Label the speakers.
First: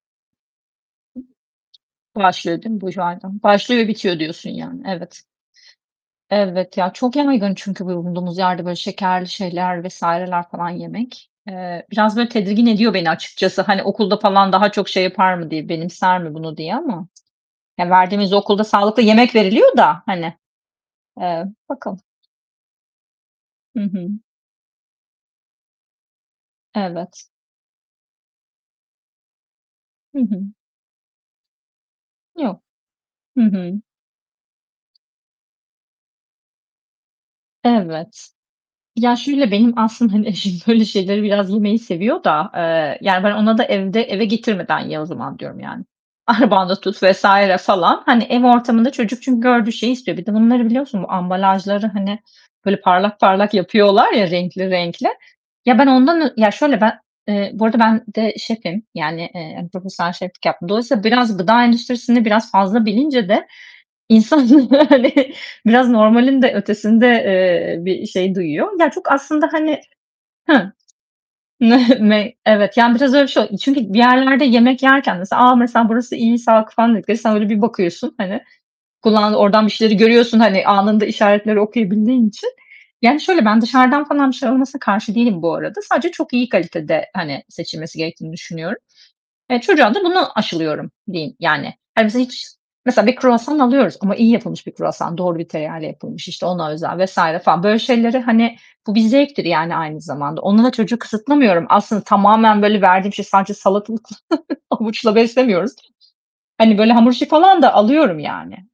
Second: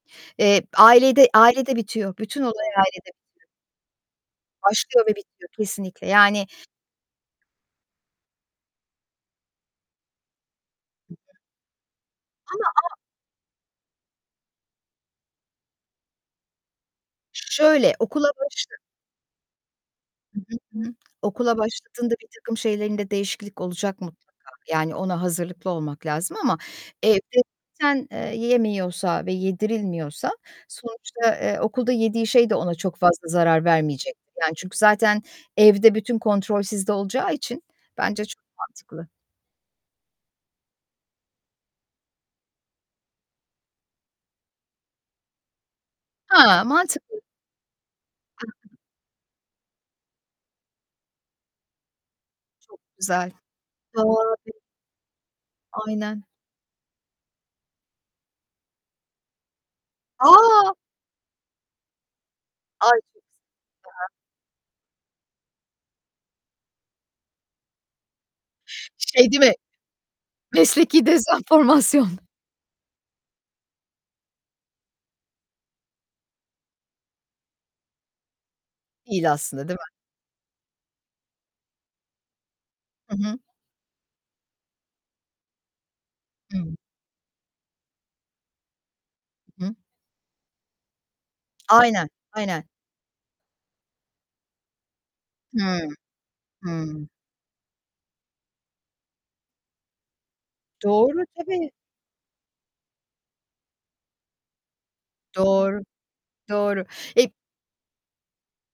Speaker 1: Eee, ailede, ailede bitiyor. Bütün
Speaker 2: Başlıyor
Speaker 1: olay
Speaker 2: değil mi?
Speaker 1: ailede
Speaker 2: [unintelligible]
Speaker 1: bitiyor.
Speaker 2: Başlıyor bitiyor diyorsun, yani.
Speaker 1: Başlıyor ve
Speaker 2: Evet.
Speaker 1: bitiyor. Kesinlikle, yani
Speaker 2: Elbet ya, çok yaygın çünkü bulunduğumuz yerde böyle şekerli şeyler vs.ler falan yemek. Eee, biraz böyle tedirgin
Speaker 1: Ama a
Speaker 2: ediyor beni açıkçası, hani, okulda falan daha çok şey yapar mı diye, benimser mi bunu diye ama.
Speaker 1: Ş ş ş
Speaker 2: Ya
Speaker 1: şöyle; okula
Speaker 2: verdiğimiz okulda
Speaker 1: başla
Speaker 2: sağlıklı yemek veriliyor da hani.
Speaker 1: Hı hı. Hı hı.
Speaker 2: Eee,
Speaker 1: Okula
Speaker 2: bakalım.
Speaker 1: başladığında birtakım şeylerinde değişiklik
Speaker 2: Hı
Speaker 1: olacak
Speaker 2: hı.
Speaker 1: mutlaka. Yani, ona hazırlıklı olmak lazım ama, eee,
Speaker 2: Evet.
Speaker 1: [unintelligible] yemiyorsa ve
Speaker 2: Hı
Speaker 1: yedirilmiyorsa,
Speaker 2: hı.
Speaker 1: sonuçta, eee, okulda yediği şey de
Speaker 2: Yok.
Speaker 1: ona çok fazla
Speaker 2: Hı
Speaker 1: zarar
Speaker 2: hı.
Speaker 1: vermeyecektir; yani, çünkü zaten evde bütün kontrol sizde olacağı için bence
Speaker 2: Evet.
Speaker 1: çok mantıklı.
Speaker 2: Ya şöyle, benim aslında hani eşim böyle şeyleri biraz yemeyi seviyor da; eee, yani ben ona da evde eve getirmeden ye o zaman diyorum yani.
Speaker 1: Ha,
Speaker 2: Arabanda tut
Speaker 1: mantıklı.
Speaker 2: vs. falan. Hani ev
Speaker 1: Hı hı.
Speaker 2: ortamında çocuk çünkü gördüğü şeyi istiyor. Bir de bunları biliyorsunuz, ambalajları, hani,
Speaker 1: Çok
Speaker 2: böyle parlak
Speaker 1: güzel.
Speaker 2: parlak yapıyorlar ya
Speaker 1: Doğru.
Speaker 2: renkli renkli. Ya ben
Speaker 1: Aynen.
Speaker 2: ondan Ya şöyle ben Eee bu arada ben de şefim. Yani, eee, profesyonel şeflik yaptım.
Speaker 1: A!
Speaker 2: Dolayısıyla biraz gıda endüstrisini biraz fazla
Speaker 1: Ay, çok
Speaker 2: bilince de,
Speaker 1: güzel.
Speaker 2: insan, yani, biraz normalin de ötesinde, eee, bir şey duyuyor. Ya çok
Speaker 1: Şey değil
Speaker 2: aslında
Speaker 1: mi,
Speaker 2: hani Hıh.
Speaker 1: mesleki dezenformasyon.
Speaker 2: Ne? Evet, yani, biraz öyle bir şey oldu. Çünkü bir yerlerde yemek yerken mesela, "A, mesela burası iyi, sağlıklı." falan dediklerinde sen öyle bir bakıyorsun hani
Speaker 1: Değil
Speaker 2: kullandığı, oradan
Speaker 1: aslında,
Speaker 2: bir
Speaker 1: değil mi?
Speaker 2: şeyleri görüyorsun, hani, anında işaretleri okuyabildiğin için.
Speaker 1: Hı
Speaker 2: Yani
Speaker 1: hı.
Speaker 2: şöyle, ben dışarıdan falan bir şeyler alınmasına karşı değilim bu arada. Sadece çok iyi
Speaker 1: Hıı.
Speaker 2: kalitede, hani, seçilmesi gerektiğini düşünüyorum. Eee,
Speaker 1: I hı.
Speaker 2: çocuğa da buna aşılıyorum, diyeyim yani. Hani
Speaker 1: Aynen,
Speaker 2: biz hiç,
Speaker 1: aynen.
Speaker 2: mesela bir kruvasan alıyoruz, ama iyi yapılmış bir kruvasan, doğru bir tereyağı ile
Speaker 1: Hıı.
Speaker 2: yapılmış, işte ona özel
Speaker 1: Hıı.
Speaker 2: vs. falan. Böyle şeyleri, hani, bu bir zevktir, yani, aynı zamanda. Onda da çocuğu
Speaker 1: Doğru,
Speaker 2: kısıtlamıyorum.
Speaker 1: tabii.
Speaker 2: Aslında tamamen böyle verdiğim şey sadece salatalıkla, havuçla beslemiyoruz.
Speaker 1: Doğru,
Speaker 2: Hani
Speaker 1: doğru.
Speaker 2: böyle hamur işi
Speaker 1: Eee
Speaker 2: falan da alıyorum yani.